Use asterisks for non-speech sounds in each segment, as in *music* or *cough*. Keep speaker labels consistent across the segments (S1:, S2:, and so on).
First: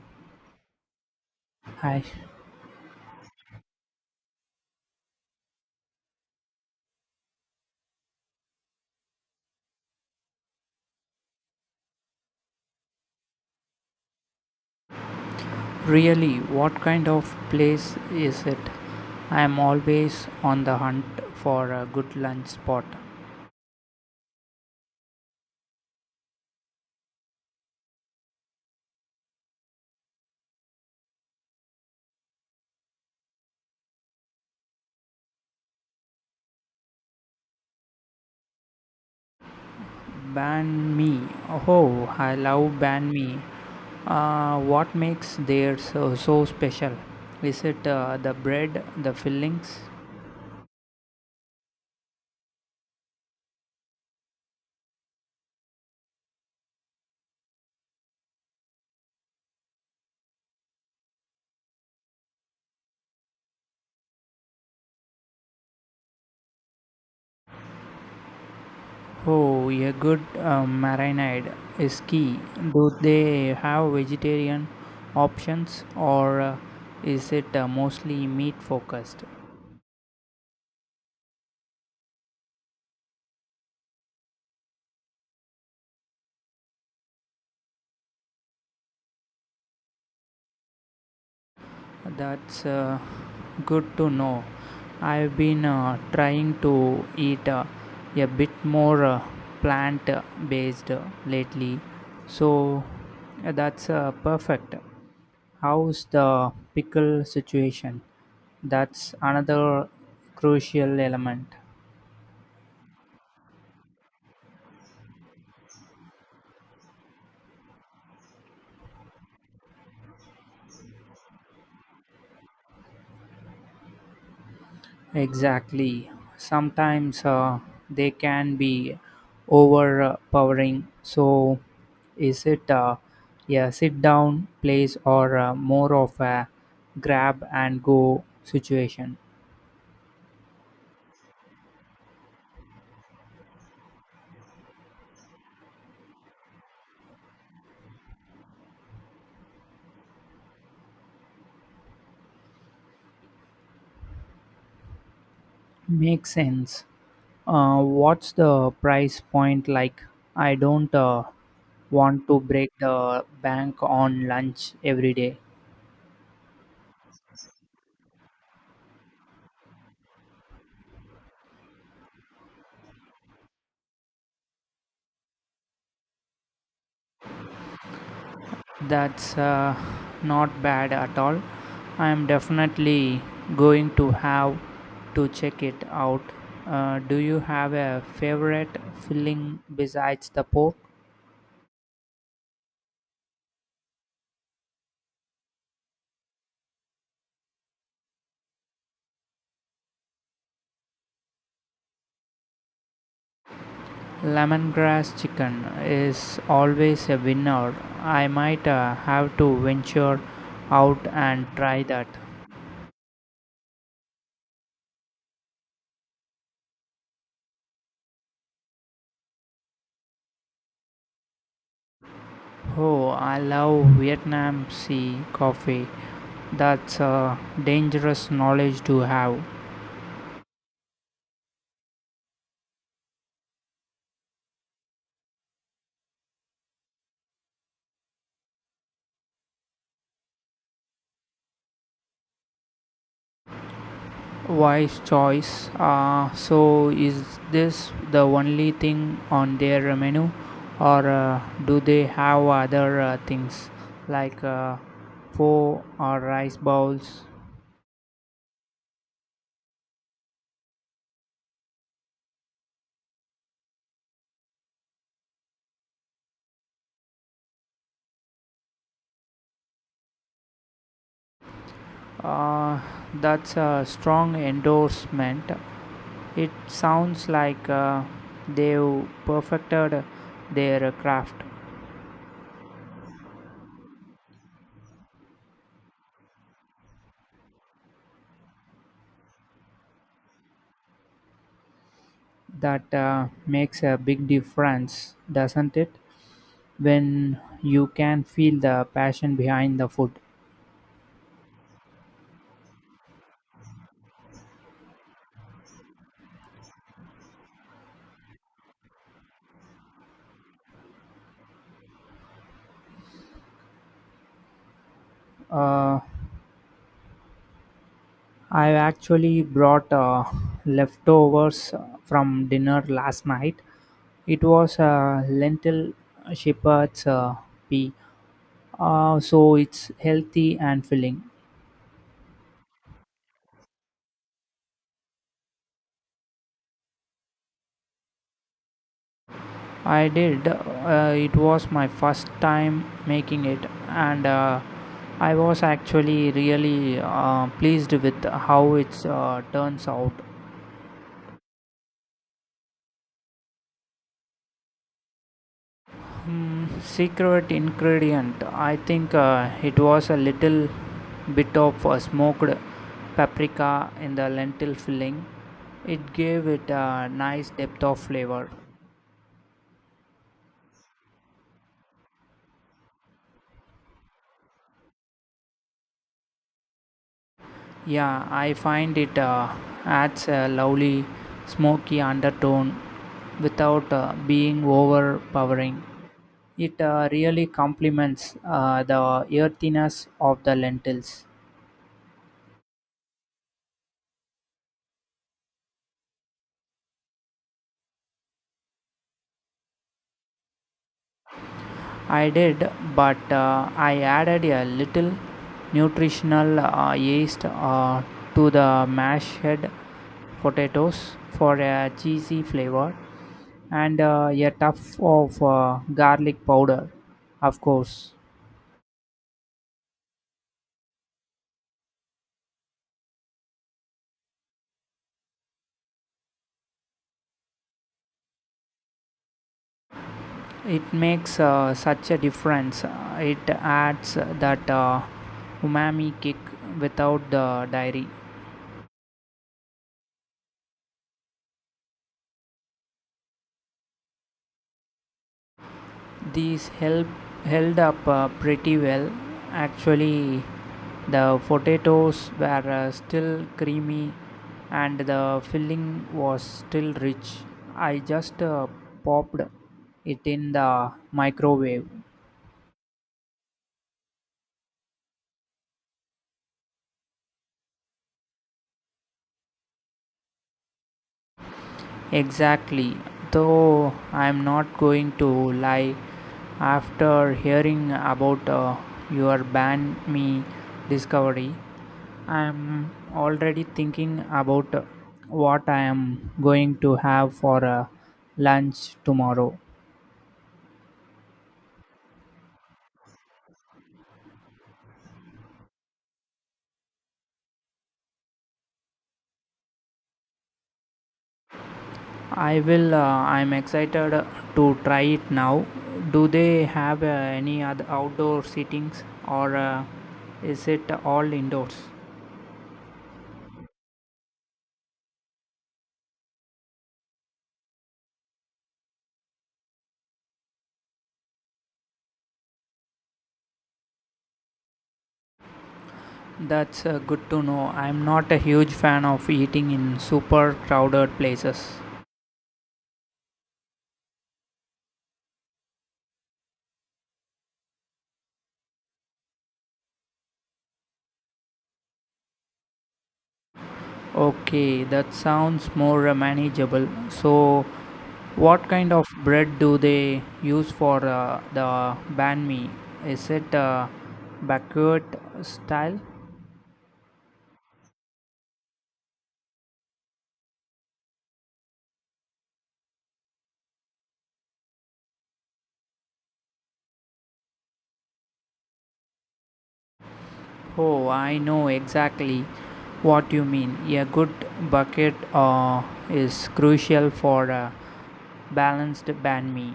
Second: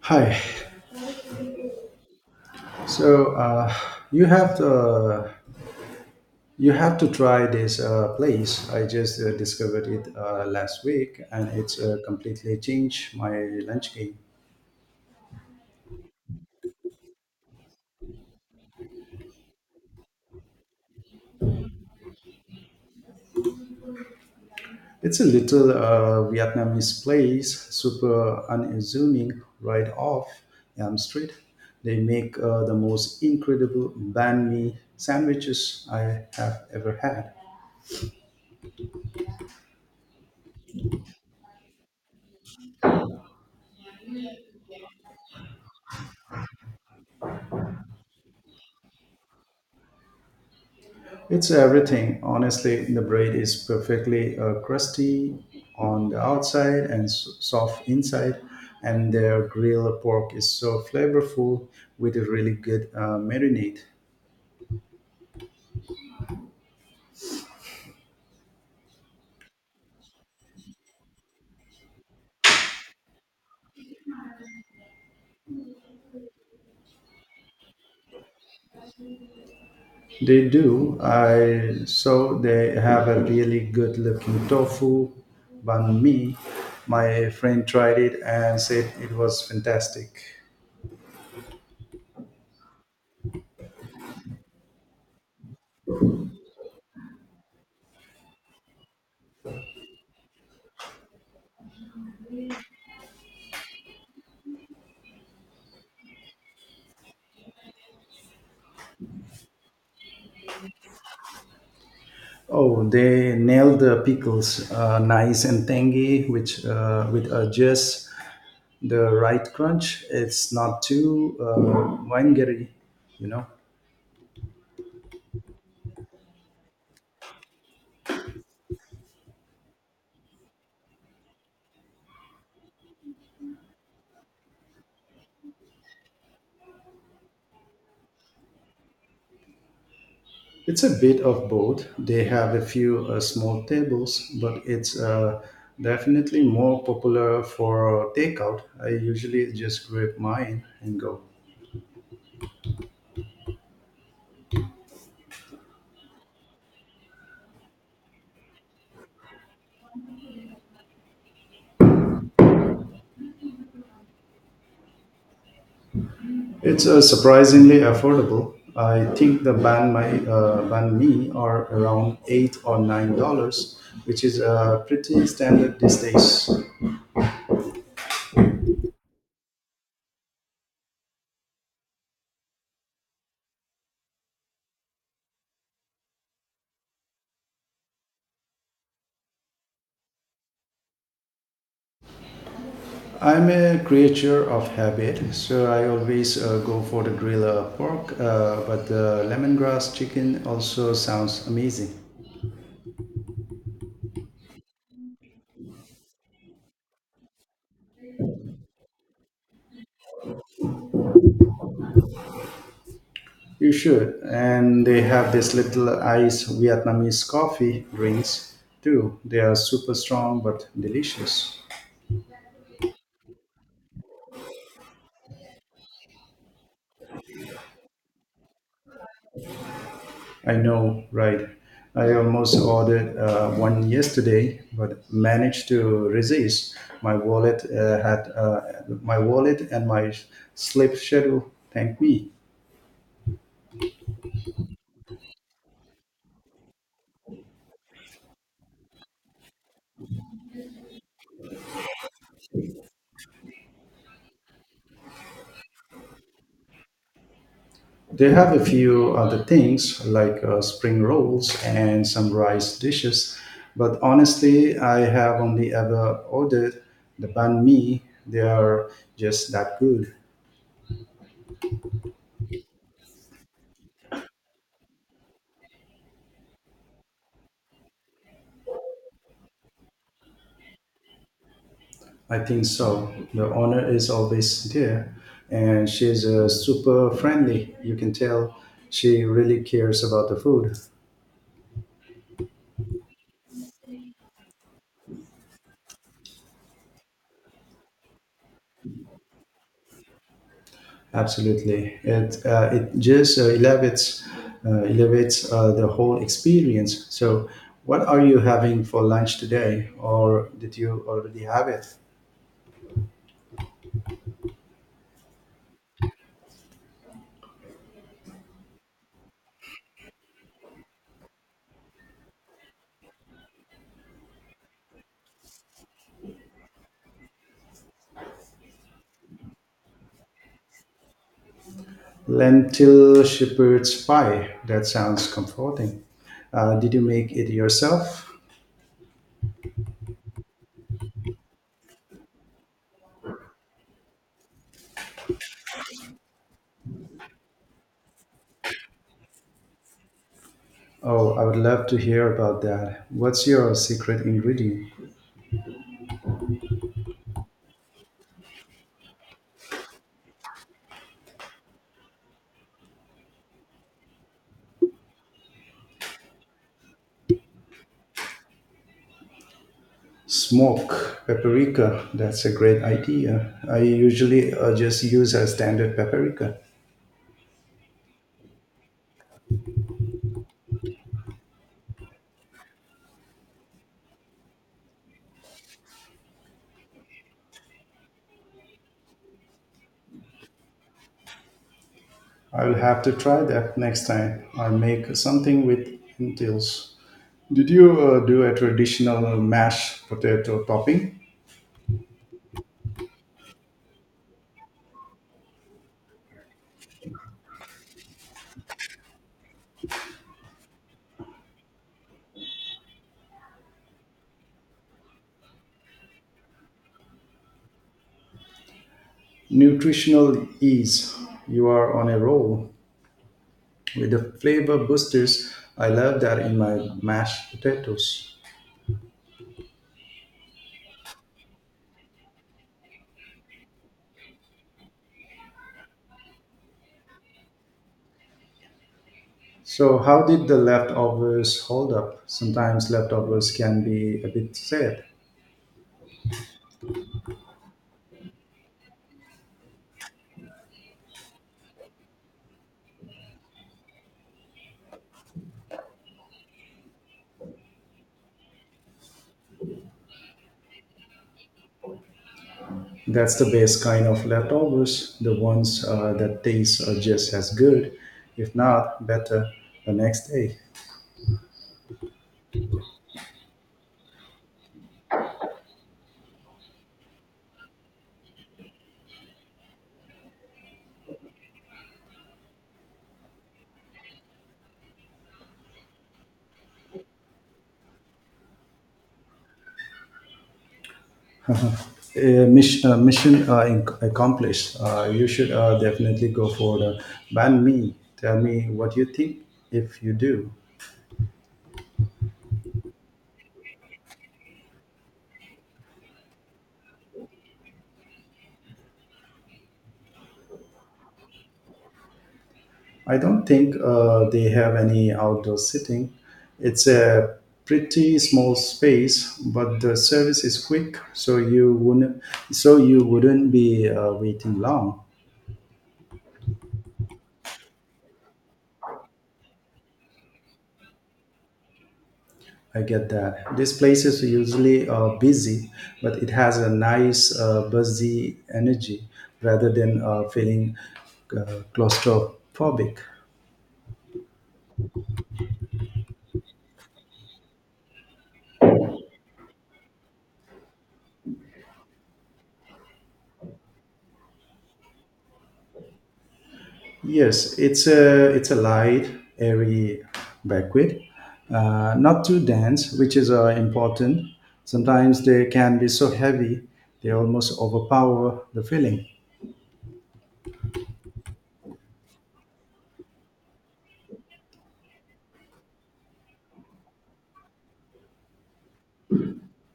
S1: Hi.
S2: Hi.
S1: So uh, you have to you have to try this place. I just discovered it last week, and it's completely changed my lunch game.
S2: Really, what kind of place is it? I am always on the hunt for a good lunch spot.
S1: It's a little Vietnamese place, super unassuming, right off Elm Street. They make the most incredible banh mi sandwiches I have ever had.
S2: Banh mi. Oh, I love banh mi. What makes theirs so, so special? Is it the bread, the fillings?
S1: It's everything. Honestly, the bread is perfectly crusty on the outside and soft inside, and their grilled pork is so flavorful with a really good marinade.
S2: Oh, a good marinade is key. Do they have vegetarian options or is it mostly meat focused?
S1: They do. I so they have a really good looking tofu banh mi. My friend tried it and said it was fantastic.
S2: That's good to know. I've been trying to eat a bit more plant based lately. So that's perfect. How's the pickle situation? That's another crucial element.
S1: Oh, they nailed the pickles, nice and tangy, which with just the right crunch. It's not too vinegary, you know.
S2: Exactly. Sometimes they can be overpowering. So, is it a sit down place or more of a grab and go situation?
S1: It's a bit of both. They have a few small tables, but it's definitely more popular for takeout. I usually just grab mine and go.
S2: Makes sense. What's the price point like? I don't want to break the bank on lunch every day.
S1: It's surprisingly affordable. I think the banh mi are around $8 or $9, which is pretty standard these days.
S2: That's not bad at all. I'm definitely going to have to check it out. Do you have a favorite filling besides the pork?
S1: I'm a creature of habit, so I always go for the grilled pork, but the lemongrass chicken also sounds amazing.
S2: Lemongrass chicken is always a winner. I might have to venture out and try that.
S1: You should, and they have this little ice Vietnamese coffee drinks too. They are super strong but delicious.
S2: Oh, I love Vietnam Sea coffee. That's a dangerous knowledge to have.
S1: I know, right? I almost ordered one yesterday, but managed to resist. My wallet uh, had uh, my wallet and my sleep schedule. Thank me.
S2: Wise choice. So, is this the only thing on their menu, or do they have other things like pho or rice bowls?
S1: They have a few other things like spring rolls and some rice dishes, but honestly, I have only ever ordered the banh mi. They are just that good.
S2: Uh, that's a strong endorsement. It sounds like they've perfected their craft.
S1: I think so. The owner is always there and she's super friendly. You can tell she really cares about the food.
S2: That makes a big difference, doesn't it? When you can feel the passion behind the food.
S1: Absolutely. It just elevates the whole experience. So, what are you having for lunch today? Or did you already have it?
S2: Uh, I actually brought leftovers from dinner last night. It was lentil shepherd's pea, so it's healthy and filling.
S1: Lentil shepherd's pie. That sounds comforting. Did you make it yourself?
S2: I did. It was my first time making it, and I was actually really pleased with how it's turns out.
S1: Oh, I would love to hear about that. What's your secret ingredient?
S2: Secret ingredient. I think it was a little bit of smoked paprika in the lentil filling. It gave it a nice depth of flavor.
S1: Smoke paprika. That's a great idea. I usually just use a standard paprika.
S2: Yeah, I find it adds a lovely smoky undertone without being overpowering. It really complements the earthiness of the lentils.
S1: I will have to try that next time I make something with lentils. Did you do a traditional mashed potato topping?
S2: I did, but I added a little nutritional yeast to the mashed potatoes for a cheesy flavor and a tuff of garlic powder, of course.
S1: Nutritional ease. You are on a roll with the flavor boosters. I love that in my mashed potatoes.
S2: It makes such a difference. It adds that umami kick without the dairy.
S1: So, how did the leftovers hold up? Sometimes leftovers can be a bit sad.
S2: These help held up pretty well actually. The potatoes were still creamy and the filling was still rich. I just uh, popped it in the microwave.
S1: That's the best kind of leftovers, the ones that taste are just as good, if not better, the next day.
S2: Exactly. Though I'm not going to lie, after hearing about your banh mi discovery, I am already thinking about what I am going to have for lunch tomorrow.
S1: Accomplished. You should definitely go for the banh mi. Tell me what you think if you do.
S2: I will. I am excited to try it now. Do they have any other outdoor sittings or is it all indoors?
S1: I don't think they have any outdoor seating. It's a pretty small space, but the service is quick, so you wouldn't be waiting long.
S2: That's good to know. I'm not a huge fan of eating in super crowded places.
S1: I get that. These places are usually busy, but it has a nice buzzy energy rather than feeling claustrophobic.
S2: Okay, that sounds more manageable. So, what kind of bread do they use for the banh mi? Is it baguette style?
S1: Yes, it's a light, airy banquet, not too dense, which is important. Sometimes they can be so heavy they almost overpower the feeling.
S2: Oh, I know exactly what you mean. A good bucket is crucial for a balanced banh mi.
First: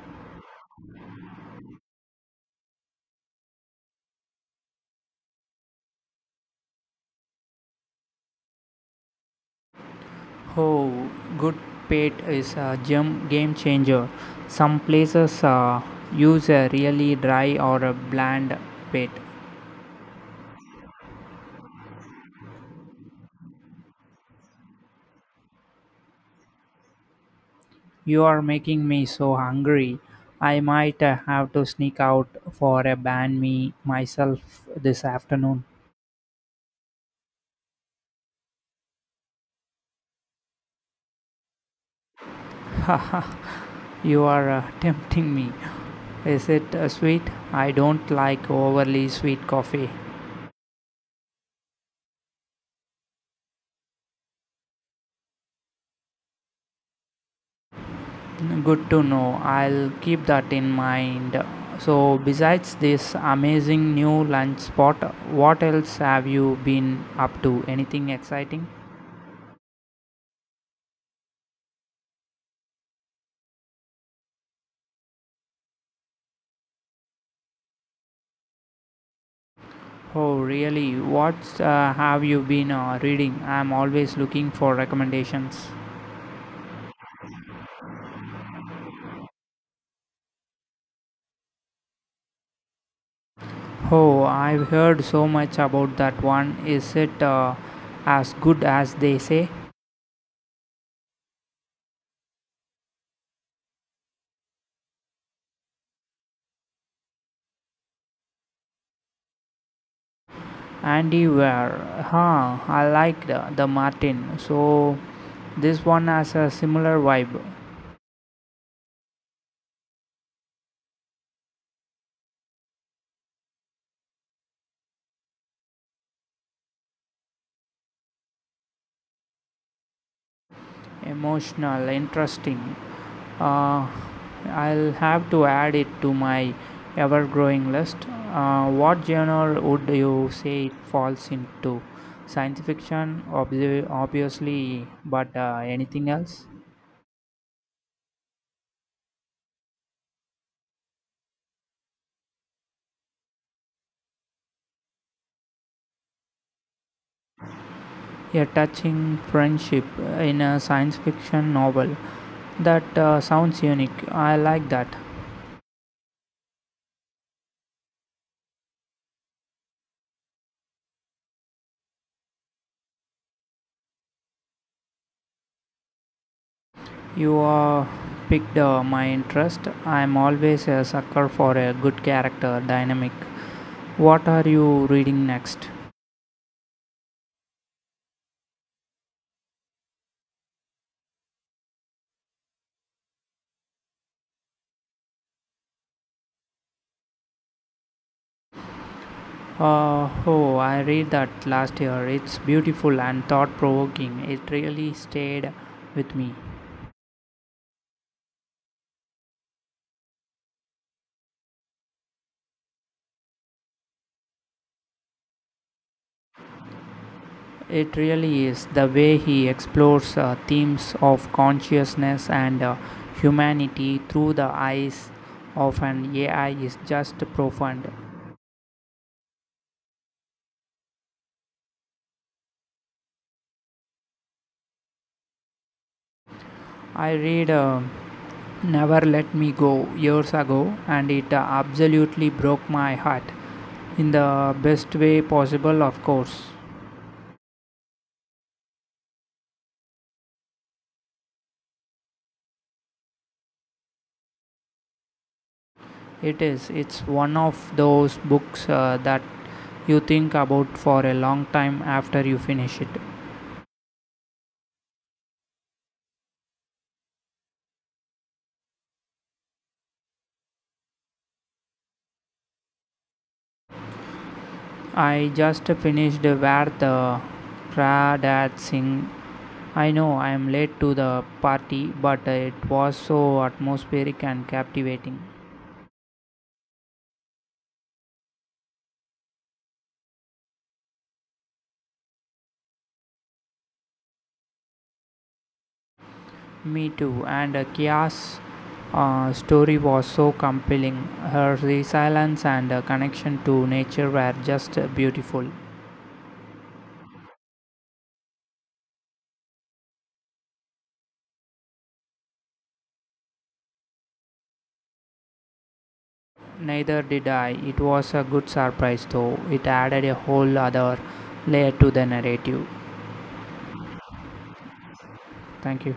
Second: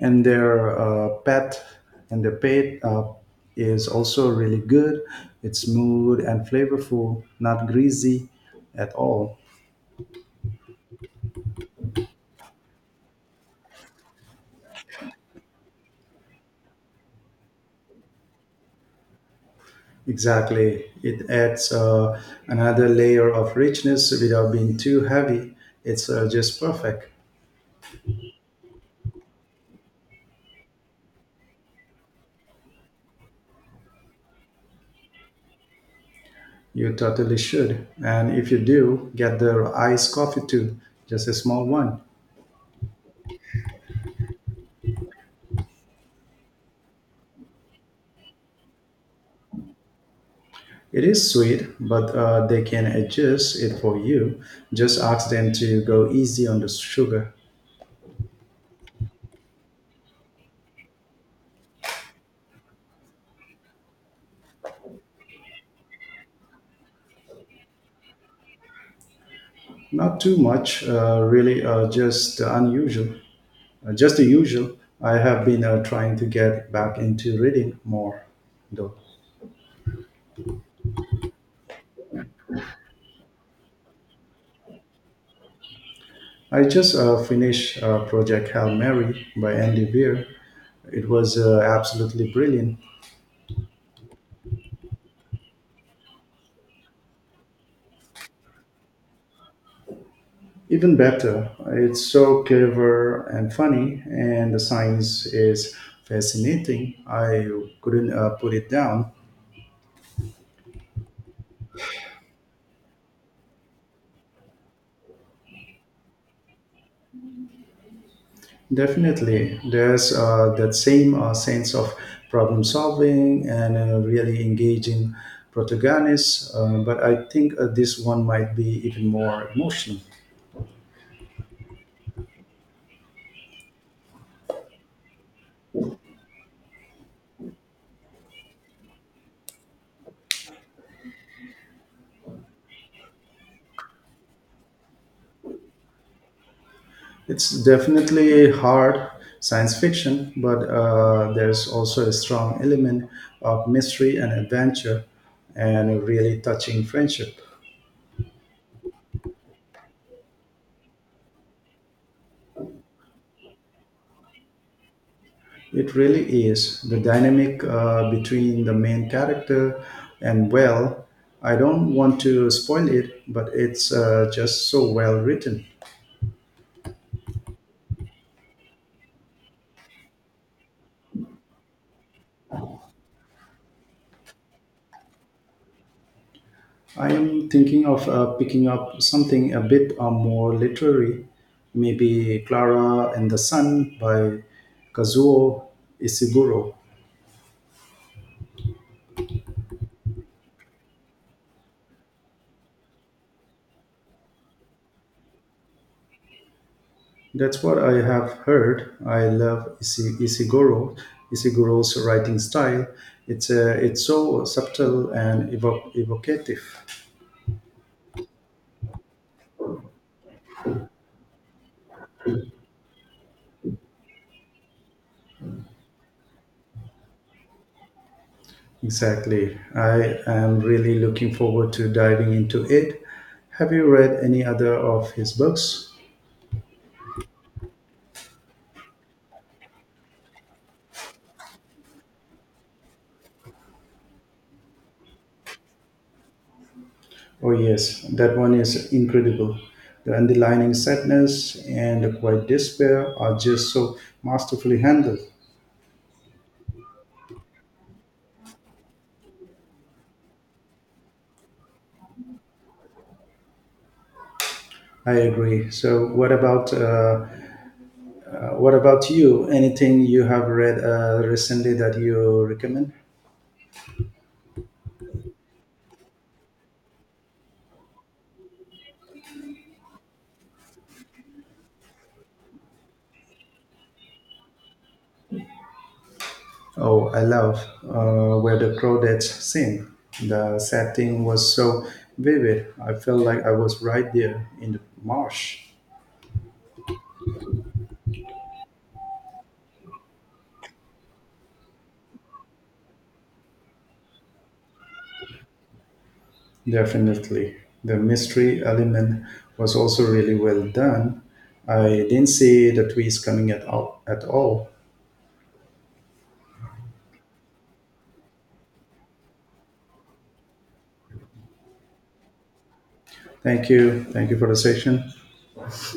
S1: And their uh, pet and their pet is also really good. It's smooth and flavorful, not greasy at all.
S2: Oh, good pet is a gem game changer. Some places use a really dry or a bland pet.
S1: Exactly, it adds another layer of richness without being too heavy. It's just perfect.
S2: You are making me so hungry. I might have to sneak out for a banh mi myself this afternoon.
S1: You totally should. And if you do, get their iced coffee too, just a small one.
S2: *laughs* Haha, you are tempting me. Is it sweet? I don't like overly sweet coffee.
S1: It is sweet, but they can adjust it for you. Just ask them to go easy on the sugar.
S2: Good to know. I'll keep that in mind. So, besides this amazing new lunch spot, what else have you been up to? Anything exciting?
S1: Not too much, really, just the unusual. Just the usual. I have been trying to get back into reading more, though.
S2: Oh, really? What have you been reading? I'm always looking for recommendations.
S1: I just finished Project Hail Mary by Andy Weir. It was absolutely brilliant.
S2: Oh, I've heard so much about that one. Is it as good as they say?
S1: Even better, it's so clever and funny, and the science is fascinating. I couldn't put it down.
S2: Andy Ware. Huh, I liked the Martin. So, this one has a similar vibe.
S1: Definitely, there's that same sense of problem solving and really engaging protagonists, but I think this one might be even more emotional.
S2: Emotional, interesting. uh, I'll have to add it to my ever growing list. What genre would you say it falls into? Science fiction, obviously, but anything else?
S1: It's definitely hard science fiction, but there's also a strong element of mystery and adventure and a really touching friendship.
S2: A touching friendship in a science fiction novel, that sounds unique. I like that.
S1: It really is. The dynamic between the main character and, well, I don't want to spoil it, but it's just so well written.
S2: You picked my interest. I'm always a sucker for a good character dynamic. What are you reading next?
S1: I am thinking of picking up something a bit more literary, maybe Clara and the Sun by Kazuo Isiguro.
S2: Oh, I read that last year. It's beautiful and thought provoking. It really stayed with me.
S1: That's what I have heard. I love Isiguro's writing style. It's so subtle and evocative.
S2: It really is. The way he explores themes of consciousness and humanity through the eyes of an AI is just profound.
S1: Exactly. I am really looking forward to diving into it. Have you read any other of his books?
S2: I read Never Let Me Go years ago and it absolutely broke my heart in the best way possible, of course.
S1: Oh, yes, that one is incredible. The underlying sadness and the quiet despair are just so masterfully handled.
S2: It is. It's one of those books that you think about for a long time after you finish it.
S1: I agree. So, what about you? Anything you have read recently that you recommend?
S2: I just finished Where the Crawdads Sing. I know I am late to the party, but it was so atmospheric and captivating.
S1: Oh, I love where the crawdads sing. The setting was so vivid. I felt like I was right there in the marsh.
S2: Me too. And Kia's story was so compelling. Her resilience and connection to nature were just beautiful.
S1: Definitely. The mystery element was also really well done. I didn't see the twist coming at all. At all.
S2: Neither did I. It was a good surprise, though. It added a whole other layer to the narrative.
S1: Thank you. Thank you for the session.
S2: Thank you.